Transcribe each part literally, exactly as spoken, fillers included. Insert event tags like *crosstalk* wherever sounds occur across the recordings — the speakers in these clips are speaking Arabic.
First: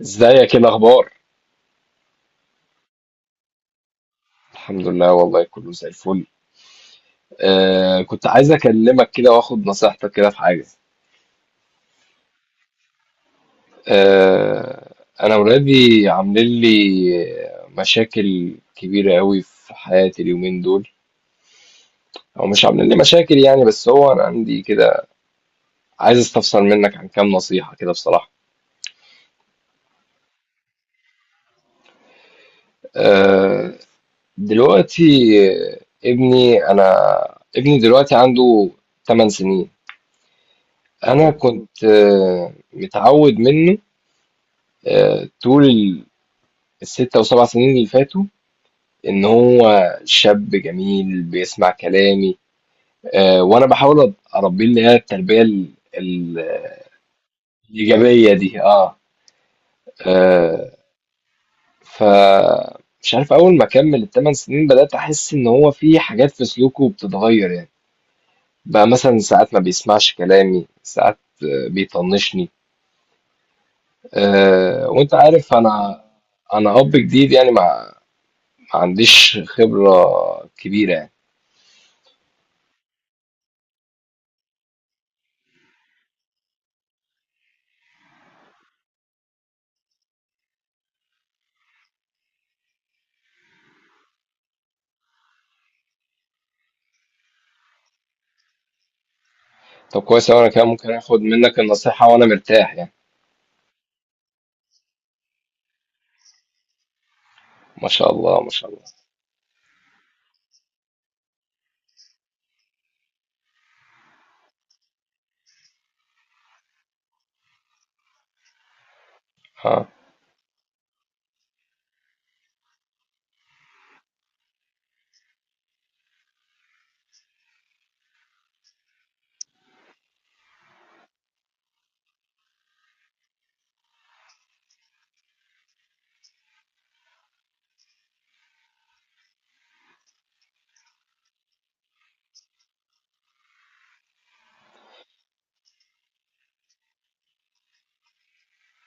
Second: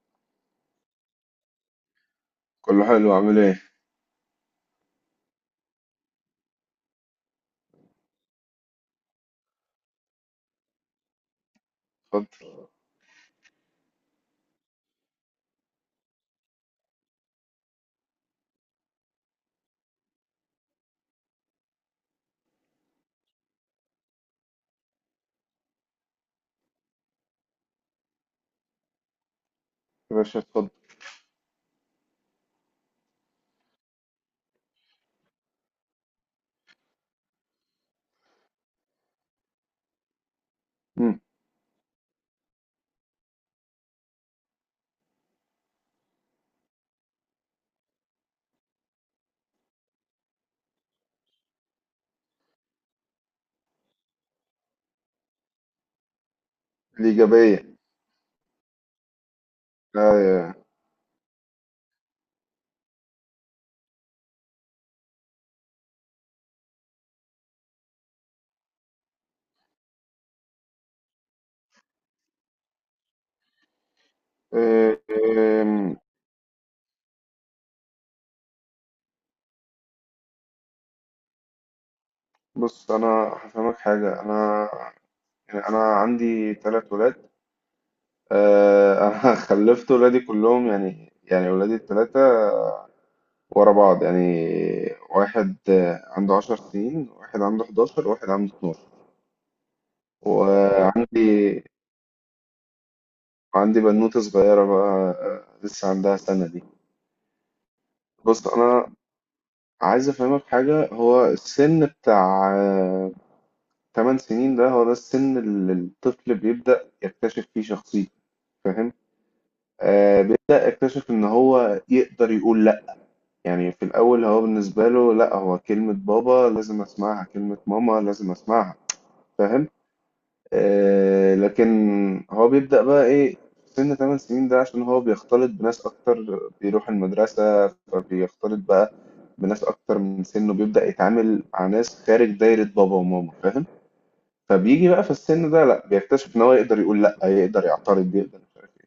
ازيك؟ ايه الاخبار؟ كله حلو عامل ايه؟ الحمد لله، والله كله زي الفل. آه كنت عايز اكلمك كده واخد نصيحتك كده في حاجه. اتفضل. آه انا ولادي عاملين لي مشاكل كبيره قوي في حياتي اليومين دول، او مش عاملين لي مشاكل يعني، بس هو انا عندي كده، عايز استفسر منك عن كام نصيحه كده بصراحه. يا باشا اتفضل. آه دلوقتي، ابني انا ابني دلوقتي عنده 8 سنين. مم. انا كنت آه، متعود منه آه، طول ال- الستة وسبع سنين اللي فاتوا، ان هو شاب جميل بيسمع كلامي. آه، وانا بحاول أ- اربيه، اللي هي التربية ال- ال- الإيجابية. الايجابية دي. اه. لا يا. آه، ف مش عارف، اول ما كمل التمن سنين بدأت احس ان هو في حاجات في سلوكه بتتغير، يعني بقى مثلا ساعات ما بيسمعش كلامي، ساعات آه، بيطنشني. آه، إيه وانت عارف، إيه. انا انا اب جديد يعني، ما ما عنديش خبرة كبيرة. بص أنا هفهمك حاجة. أنا يعني أنا عندي تلات ولاد. آه، *laughs* أنا خلفت ولادي كلهم يعني يعني ولادي التلاتة ورا بعض يعني. واحد آه، عنده عشر سنين، واحد عنده حداشر، واحد عنده اتناشر. طب كويس أوي، أنا كده ممكن آخد منك وعندي النصيحة وأنا مرتاح يعني. عندي بنوتة صغيرة بقى، آه، لسه عندها سنة دي. ما شاء الله، بص ما شاء الله. أنا عايز افهمك حاجة، هو السن بتاع 8 سنين ده هو ده السن اللي الطفل بيبدأ يكتشف فيه شخصيته. فاهم؟ ها. آه، بيبدأ يكتشف ان هو يقدر يقول لا. يعني في الاول هو بالنسبة له لا، هو كلمة بابا لازم اسمعها، كلمة ماما لازم اسمعها. فاهم؟ آه، لكن هو بيبدأ بقى ايه في سن 8 سنين ده؟ عشان هو بيختلط بناس اكتر، بيروح المدرسة، بيختلط بقى بناس اكتر من سنه، بيبدأ يتعامل مع ناس خارج دايرة بابا وماما. فاهم؟ فبيجي بقى في السن ده، لا، بيكتشف ان هو يقدر يقول لا، يقدر يعترض، يقدر مش عارف ايه.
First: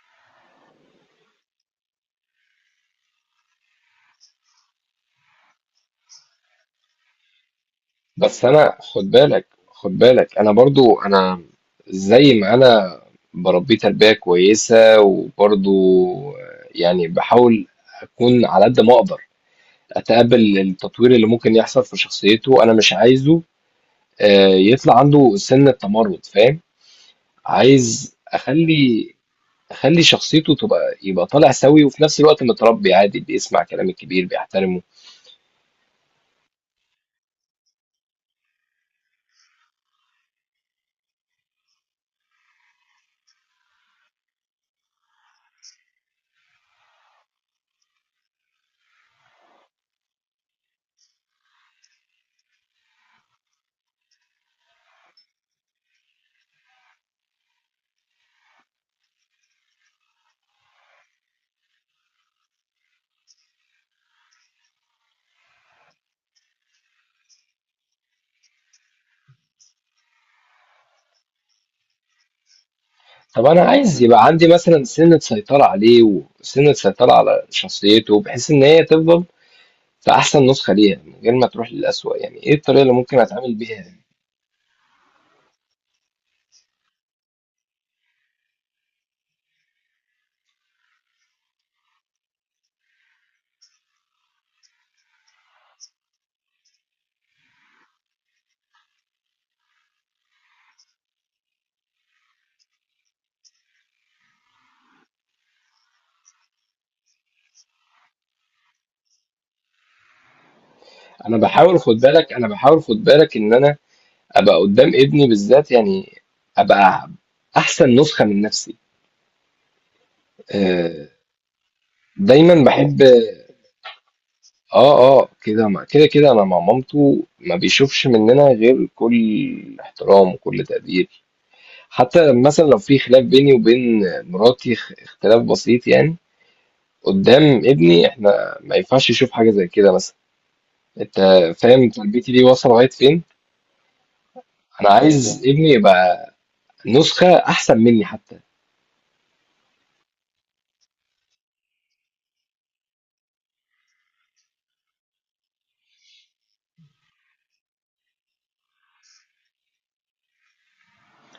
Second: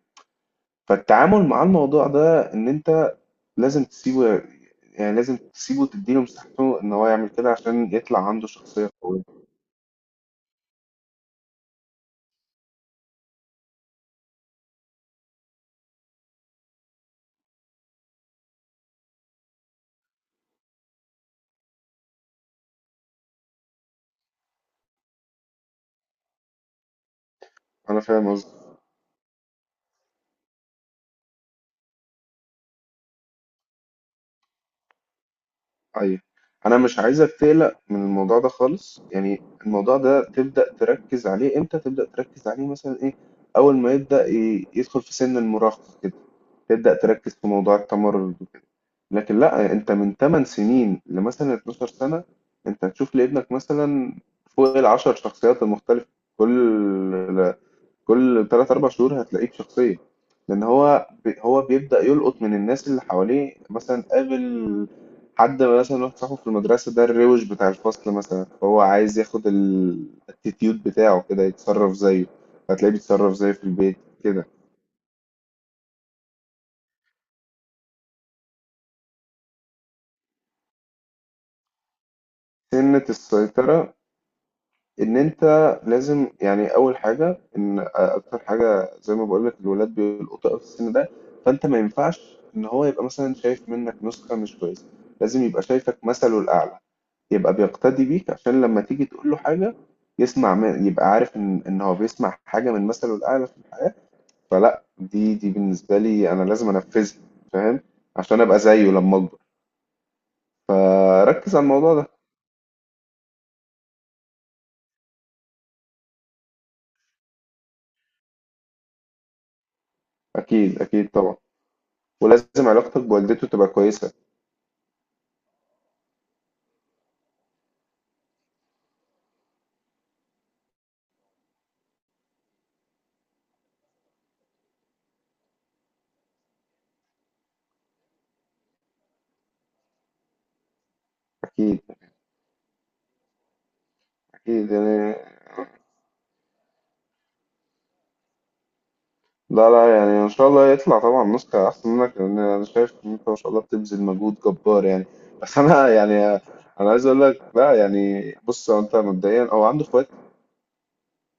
فالتعامل مع الموضوع ده ان انت لازم تسيبه. يعني لازم تسيبه وتديله مساحته ان هو يعمل كده عشان يطلع بس عنده أنا، شخصية خد قوية. بالك، خد بالك، أنا برضو، أنا زي ما أنا بربيه تربية كويسة، وبرضو يعني بحاول أكون على قد ما أقدر أتقبل التطوير اللي ممكن يحصل في شخصيته. أنا مش عايزه آه، يطلع عنده سن التمرد، فاهم؟ انا عايز فاهم قصدي. أخلي أخلي شخصيته تبقى، يبقى طالع سوي، وفي نفس الوقت متربي عادي بيسمع كلام الكبير بيحترمه. ايوه، انا مش عايزك تقلق من الموضوع ده خالص. يعني الموضوع ده تبدأ تركز عليه امتى؟ تبدأ تركز عليه مثلا ايه، اول ما يبدأ ي- يدخل في سن المراهقة كده، تبدأ تركز في موضوع التمرد وكده. لكن لا، انت من 8 سنين لمثلا 12 سنة انت هتشوف لابنك مثلا فوق العشر شخصيات المختلفة. كل كل ثلاث أربعة شهور هتلاقيه بشخصية، لأن هو بي هو بيبدأ يلقط من الناس اللي حواليه. مثلا قابل حد مثلا، واحد صاحبه في المدرسة ده الروش بتاع الفصل مثلا، فهو عايز ياخد الاتيتيود بتاعه كده، يتصرف زيه. هتلاقيه بيتصرف طب زيه انا في البيت عايز يبقى كده. عندي مثلا سنة سيطرة عليه، وسنة سيطرة على شخصيته، بحيث ان هي تفضل في احسن نسخة ليها من غير ما تروح للأسوأ. يعني ايه الطريقة اللي سنة ممكن اتعامل بيها السيطرة يعني؟ إن أنت لازم، يعني أول حاجة إن أكتر حاجة زي ما بقولك الولاد بيلقطوا أوي في السن ده. فأنت ما ينفعش إن هو يبقى مثلا شايف منك نسخة مش كويسة. لازم يبقى شايفك مثله الأعلى، يبقى بيقتدي بيك، عشان لما تيجي تقول له حاجة يسمع من، يبقى عارف ان ان هو بيسمع حاجة من مثله الأعلى في الحياة. فلا دي دي بالنسبة لي انا لازم انفذها. فاهم؟ عشان ابقى زيه لما اكبر. آه، انا ركز على بحاول الموضوع خد ده. بالك انا بحاول خد بالك ان انا ابقى قدام ابني بالذات يعني، ابقى احسن نسخة من نفسي. اكيد آه، اكيد طبعا. دايما ولازم بحب. علاقتك بوالدته تبقى كويسة. اه، اه، كده، مع- كده كده انا مع مامته ما بيشوفش مننا غير كل احترام وكل تقدير. حتى مثلا لو في خلاف بيني وبين مراتي، خ- اختلاف بسيط يعني، قدام ابني احنا ما ينفعش يشوف حاجة زي كده مثلا. انت اكيد فاهم تربيتي دي واصلة لغاية فين؟ اكيد انا يعني. عايز فاهم ابني يبقى نسخة احسن مني حتى. لا لا يعني ان شاء الله يطلع طبعا نسخة احسن منك، لان انا شايف ان انت ما شاء الله بتبذل مجهود جبار يعني. بس انا يعني انا عايز اقول لك لا. يعني بص، هو انت مبدئيا او عنده اخوات؟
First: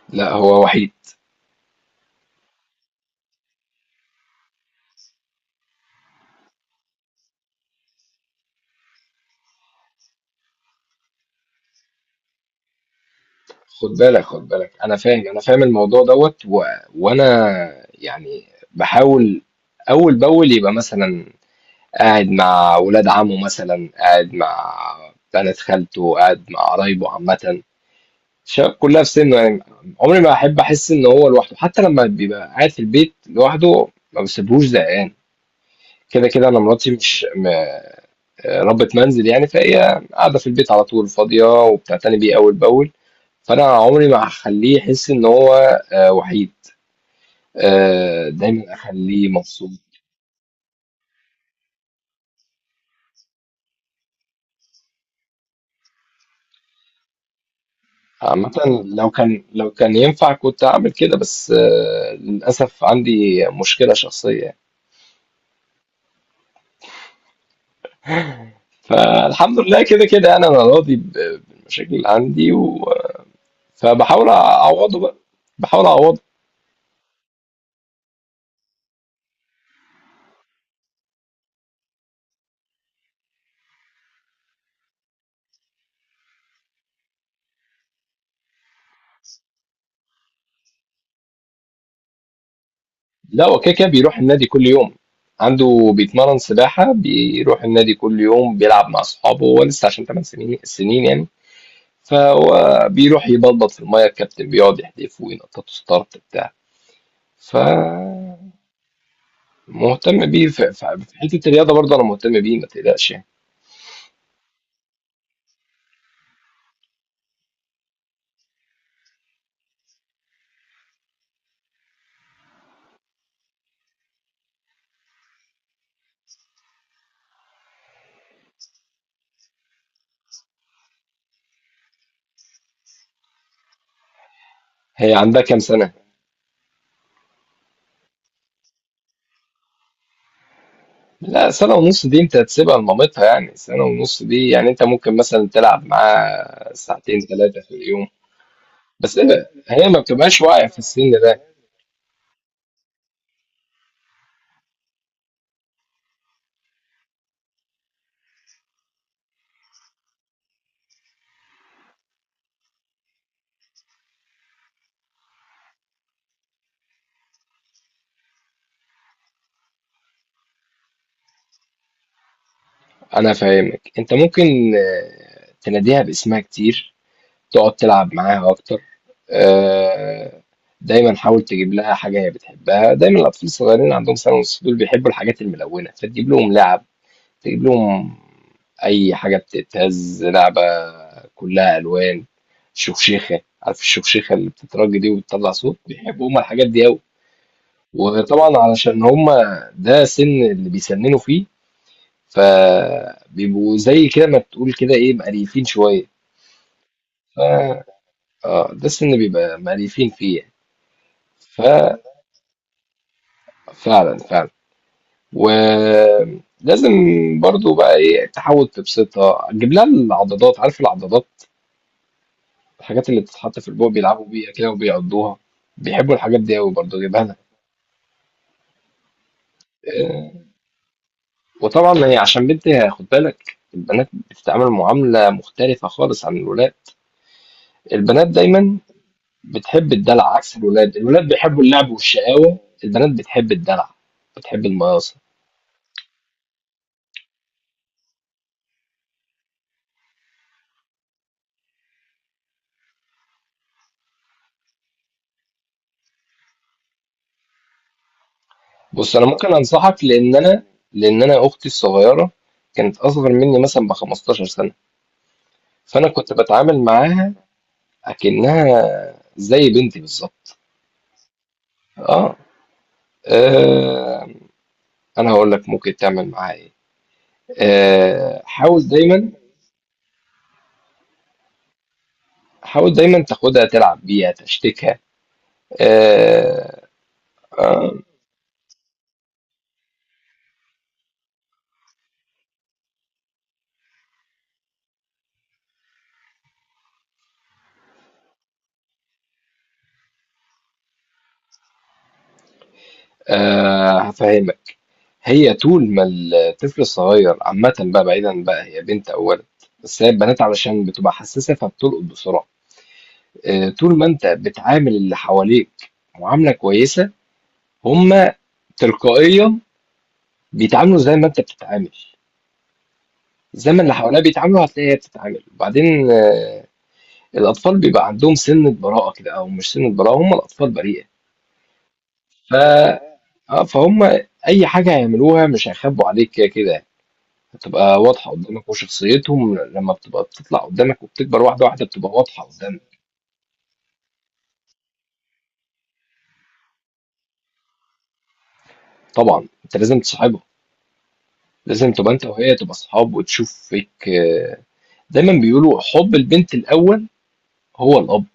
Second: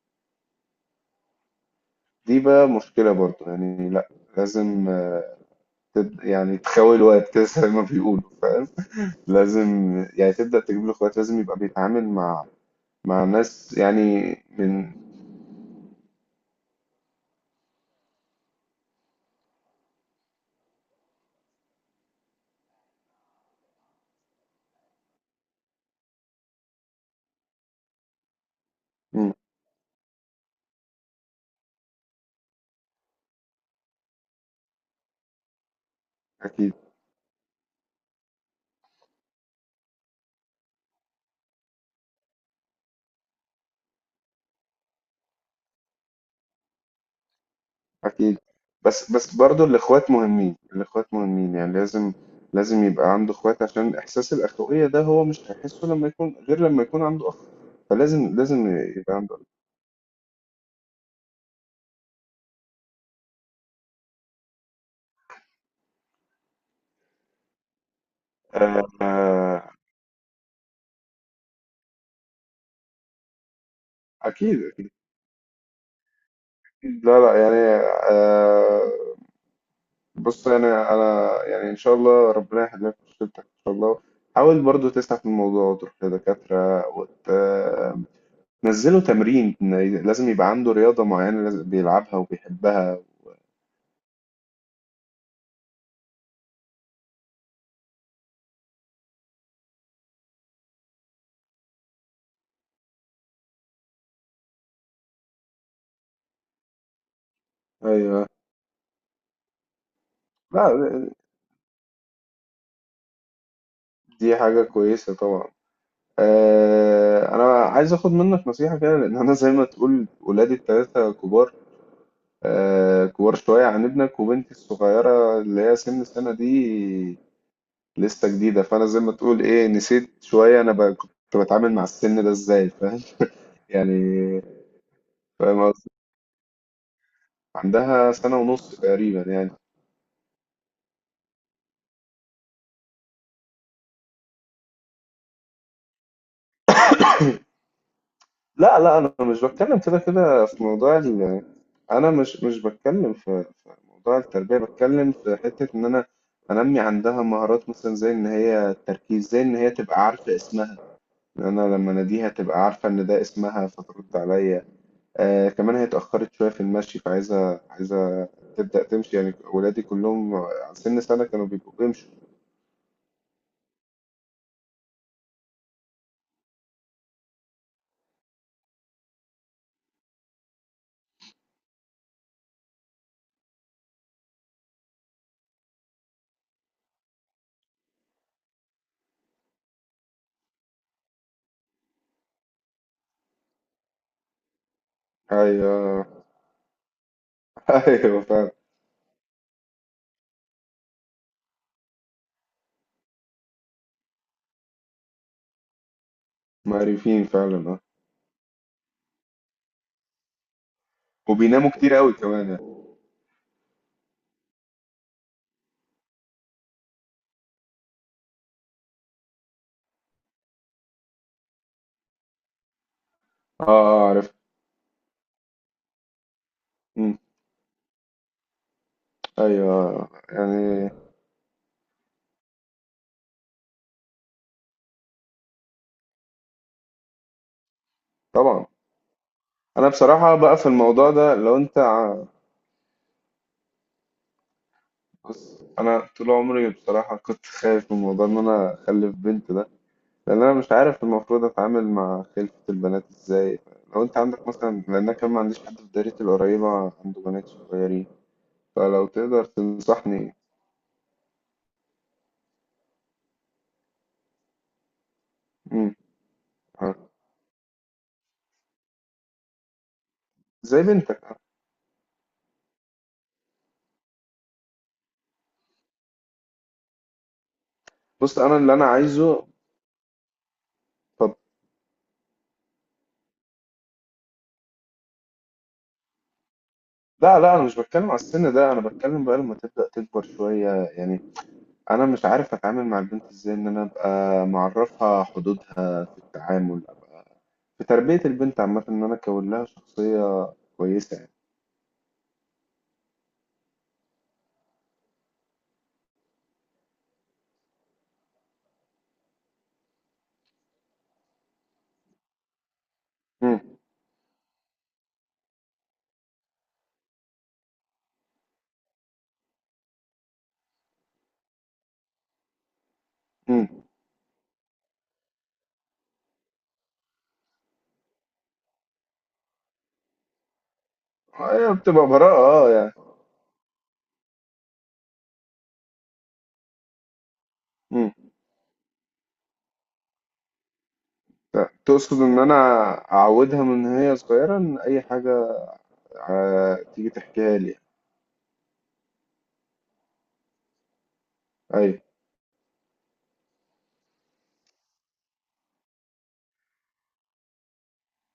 لا، هو وحيد. دي بقى مشكلة برضو يعني. لأ، لازم آه، تبدأ يعني تخاوي الوقت كده زي ما بيقولوا. فاهم؟ لازم يعني تبدأ تجيب له اخوات، لازم يبقى بيتعامل مع مع ناس خد يعني. بالك، خد بالك، من انا فاهم انا فاهم الموضوع دوت و... وانا يعني بحاول اول باول يبقى مثلا قاعد مع ولاد عمه، مثلا قاعد مع بنات خالته، قاعد مع قرايبه عامة، شا- كلها في مم، سنه يعني. عمري ما احب احس ان هو لوحده، حتى لما بيبقى قاعد في البيت لوحده ما بسيبهوش زهقان. كده كده انا أكيد مراتي مش م... ربة منزل يعني، فهي قاعده في البيت على طول فاضيه وبتعتني بيه اول باول. فانا عمري ما هخليه يحس ان هو آه، وحيد. آه، أكيد. دايما بس اخليه بس برضو مبسوط. الإخوات مهمين، الإخوات مهمين يعني. لازم لازم يبقى عنده إخوات عشان إحساس الأخوية ده هو مش هيحسه لما يكون غير لما يكون عنده أخ. فلازم لازم عامة لو يبقى عنده. كان لو كان ينفع كنت اعمل كده، بس آه، للاسف عندي مشكله شخصيه. آه، فالحمد آه، لله كده كده يعني انا راضي ب- بالمشاكل اللي عندي و... فبحاول أكيد أكيد. اعوضه بقى، بحاول اعوضه. لا لا يعني. آه، بص انا انا يعني ان شاء الله ربنا يحل لك مشكلتك ان شاء الله. حاول برضو تسعى في الموضوع وتروح لدكاترة وتنزله تمرين. لازم يبقى عنده رياضة معينة لازم بيلعبها وبيحبها. لا، هو كده كده بيروح النادي كل يوم. عنده بيتمرن سباحة، بيروح النادي كل يوم، بيلعب مع أصحابه، هو لسه عشان 8 سنين سنين يعني، فهو بيروح يبلبط في المية، الكابتن بيقعد يحدفه وينططه ستارت بتاع. ايوه. فمهتم بيه في لا، في- في حتة الرياضة برضه، أنا مهتم بيه ما تقلقش يعني. دي حاجة كويسة طبعا. آه، أنا عايز أخد منك نصيحة كده لأن أنا زي ما تقول ولادي التلاتة كبار. آه، كبار شوية عن ابنك، وبنتي الصغيرة اللي هي سن السنة دي لسه جديدة. فأنا زي ما تقول إيه، نسيت شوية أنا ب- كنت بتعامل مع السن ده إزاي. فاهم يعني؟ هي عندها كام فاهم قصدي؟ سنة؟ عندها سنة ونص تقريبا يعني. لا، سنة ونص دي انت هتسيبها لمامتها يعني، سنة ونص دي يعني انت ممكن مثلا تلعب معاها ساعتين ثلاثة في اليوم، لا لا، أنا بس مش هي بتكلم هي كده ما بتبقاش كده في واعية في موضوع السن ده. ال... أنا مش مش بتكلم في في موضوع التربية، بتكلم في حتة إن أنا أنمي عندها مهارات مثلا زي إن هي التركيز، زي إن هي تبقى عارفة اسمها، إن أنا لما أناديها تبقى عارفة إن ده اسمها فترد عليا. آه، كمان هي اتأخرت شوية في المشي، فعايزة عايزة تبدأ تمشي. يعني ولادي كلهم على سن سنة كانوا بيبقوا بيمشوا. انا فاهمك، انت ممكن آه، تناديها باسمها كتير، تقعد تلعب معاها اكتر. آه، دايما حاول تجيب لها حاجة هي بتحبها، دايما الاطفال الصغيرين عندهم سنة ونص دول بيحبوا الحاجات الملونة، فتجيب لهم لعب، تجيب لهم أي حاجة بتتهز، لعبة كلها ألوان. شوشيخة، عارف الشوشيخة اللي بتترج دي وبتطلع صوت؟ أيوه. بيحبوا هما الحاجات دي أوي. *laughs* أيوه فعلا. وطبعا علشان هما ده سن اللي بيسننوا فيه، فبيبقوا زي كده ما تقول كده إيه، مقريفين شوية. معرفين فعلا، اه. اه، ده السن اللي بيبقى مقريفين فيه يعني. وبيناموا كتير قوي كمان يعني. ففعلا، فعلا. ولازم برضو بقى ايه، تحاول تبسطها، تجيب لها العضادات، عارف العضادات الحاجات اللي بتتحط اه في البوق اه بيلعبوا عرفت. بيها كده وبيقضوها؟ بيحبوا الحاجات دي قوي برضه، مم. جايبها لك. أيوه آه، يعني. وطبعا هي عشان بنت، هي- خد بالك، البنات بتتعامل معاملة مختلفة خالص عن الولاد. البنات طبعا. دايما أنا بتحب الدلع، بصراحة عكس بقى في الولاد الموضوع الولاد ده لو بيحبوا أنت اللعب ع- والشقاوة، البنات بتحب الدلع، بتحب المقاصة. بص أنا طول عمري بصراحة كنت خايف من موضوع إن أنا أخلف بنت ده. لان انا مش عارف المفروض اتعامل مع خلفة البنات ازاي. لو انت عندك مثلا، لان انا كمان ما عنديش حد في دايرتي القريبة عنده بنات صغيرين، فلو بص انا تقدر ممكن انصحك، تنصحني. لان انا، لان انا اختي الصغيرة كانت اصغر مني مثلا ب 15 سنة، امم. فانا كنت بتعامل آه. معاها اكنها زي بنتي بالظبط. زي بنتك. اه. آه، انا هقول لك ممكن تعمل معاها ايه. بص آه، انا اللي انا حاول دايما، عايزه، طب حاول دايما تاخدها تلعب بيها تشتكها. آه، لا لا، انا مش بتكلم على السن ده، انا بتكلم بقى لما تبدأ تكبر شوية. يعني انا مش عارف اتعامل مع البنت ازاي، ان انا ابقى معرفها حدودها في التعامل، في تربية البنت عامة ان انا اكون لها شخصية كويسة يعني. آه، هفهمك. هي طول ما الطفل الصغير عامة بقى، بعيدا بقى هي بنت او ولد، بس هي البنات علشان بتبقى حساسة فبتلقط بسرعة. امم آه، طول ما انت بتعامل اللي حواليك معاملة كويسة، هما تلقائيا بيتعاملوا زي ما انت بتتعامل. امم زي ما اللي حواليها بيتعاملوا هتلاقي هي بتتعامل. وبعدين آه، الأطفال بيبقى عندهم سِنّة براءة كده، أو مش سِنّة براءة، هُم الأطفال بريئة، هي بتبقى براءة، ف اه يعني. آه، فهُم أي حاجة هيعملوها مش هيخبّوا عليك، كده كده هتبقى إمم. واضحة قُدّامك. وشخصيتهم لمّا بتبقى بتطلع قُدّامك وبتكبر ت واحدة، واحدة، بتبقى تقصد إن واضحة أنا قُدّامك. أعوّدها من هي صغيرة إن أي حاجة آآ تيجي تحكيها لي؟ طبعًا أنت لازم تصاحبها، لازم أيوه. تبقى أنت وهي تبقى أصحاب وتشوف فيك آه، دايمًا بيقولوا حُب البنت الأول هو الأب.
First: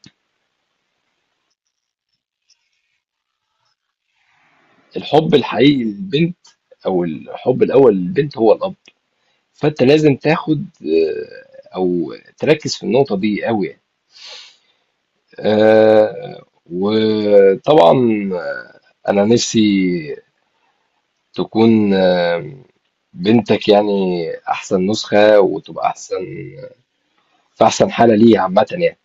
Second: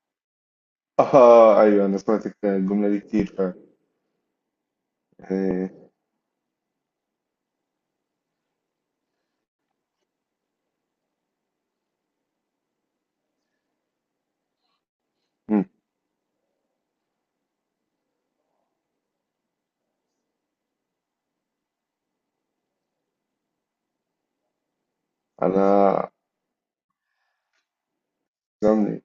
آه، أيوه أنا سمعت الك الجملة دي كتير فعلًا. الحُب الحقيقي آآ للبنت، أو الحُب الأول للبنت، هو الأب. فأنت لازم تاخد، آآ، أو تركّز في النقطة دي أوي يعني. إمم. آه، وطبعا انا نفسي تكون آه، بنتك يعني احسن نسخة، وتبقى أنا احسن في احسن حالة ليها عامة تسلم يعني. لي،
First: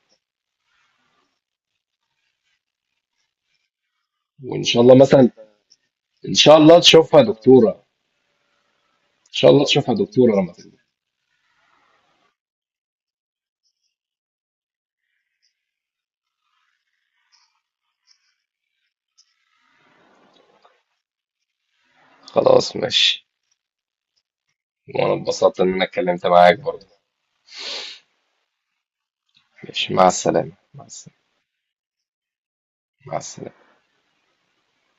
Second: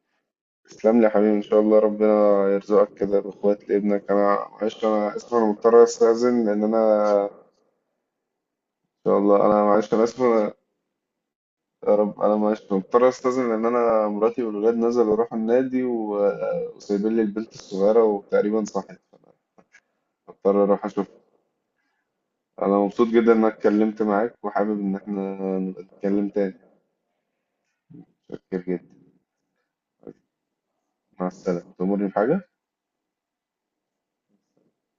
تسلم لي يا حبيبي، إن شاء الله ربنا يرزقك كده بإخوات لابنك. أنا وان شاء معلش، الله أنا مثلا، آسف، أنا مضطر ان أستأذن شاء لإن الله أنا، تشوفها إن دكتورة، ان شاء الله. شاء الله أنا تشوفها معلش أنا آسف دكتورة لما أنا، تكبر. يا رب، أنا معلش مضطر أستأذن لإن أنا مراتي والولاد نزلوا راحوا النادي، و وسايبين لي البنت الصغيرة وتقريبًا صحيت، هاضطر أروح أشوفها. خلاص، انا مبسوط ماشي. جدا انك اتكلمت معاك، وحابب ان وانا احنا اتبسطت ان نبقى انا اتكلمت نتكلم تاني. معاك برضه. متشكر جدا. ماشي، مع السلامة، مع السلامة. مع السلامة. تأمرني بحاجة. مع السلامة.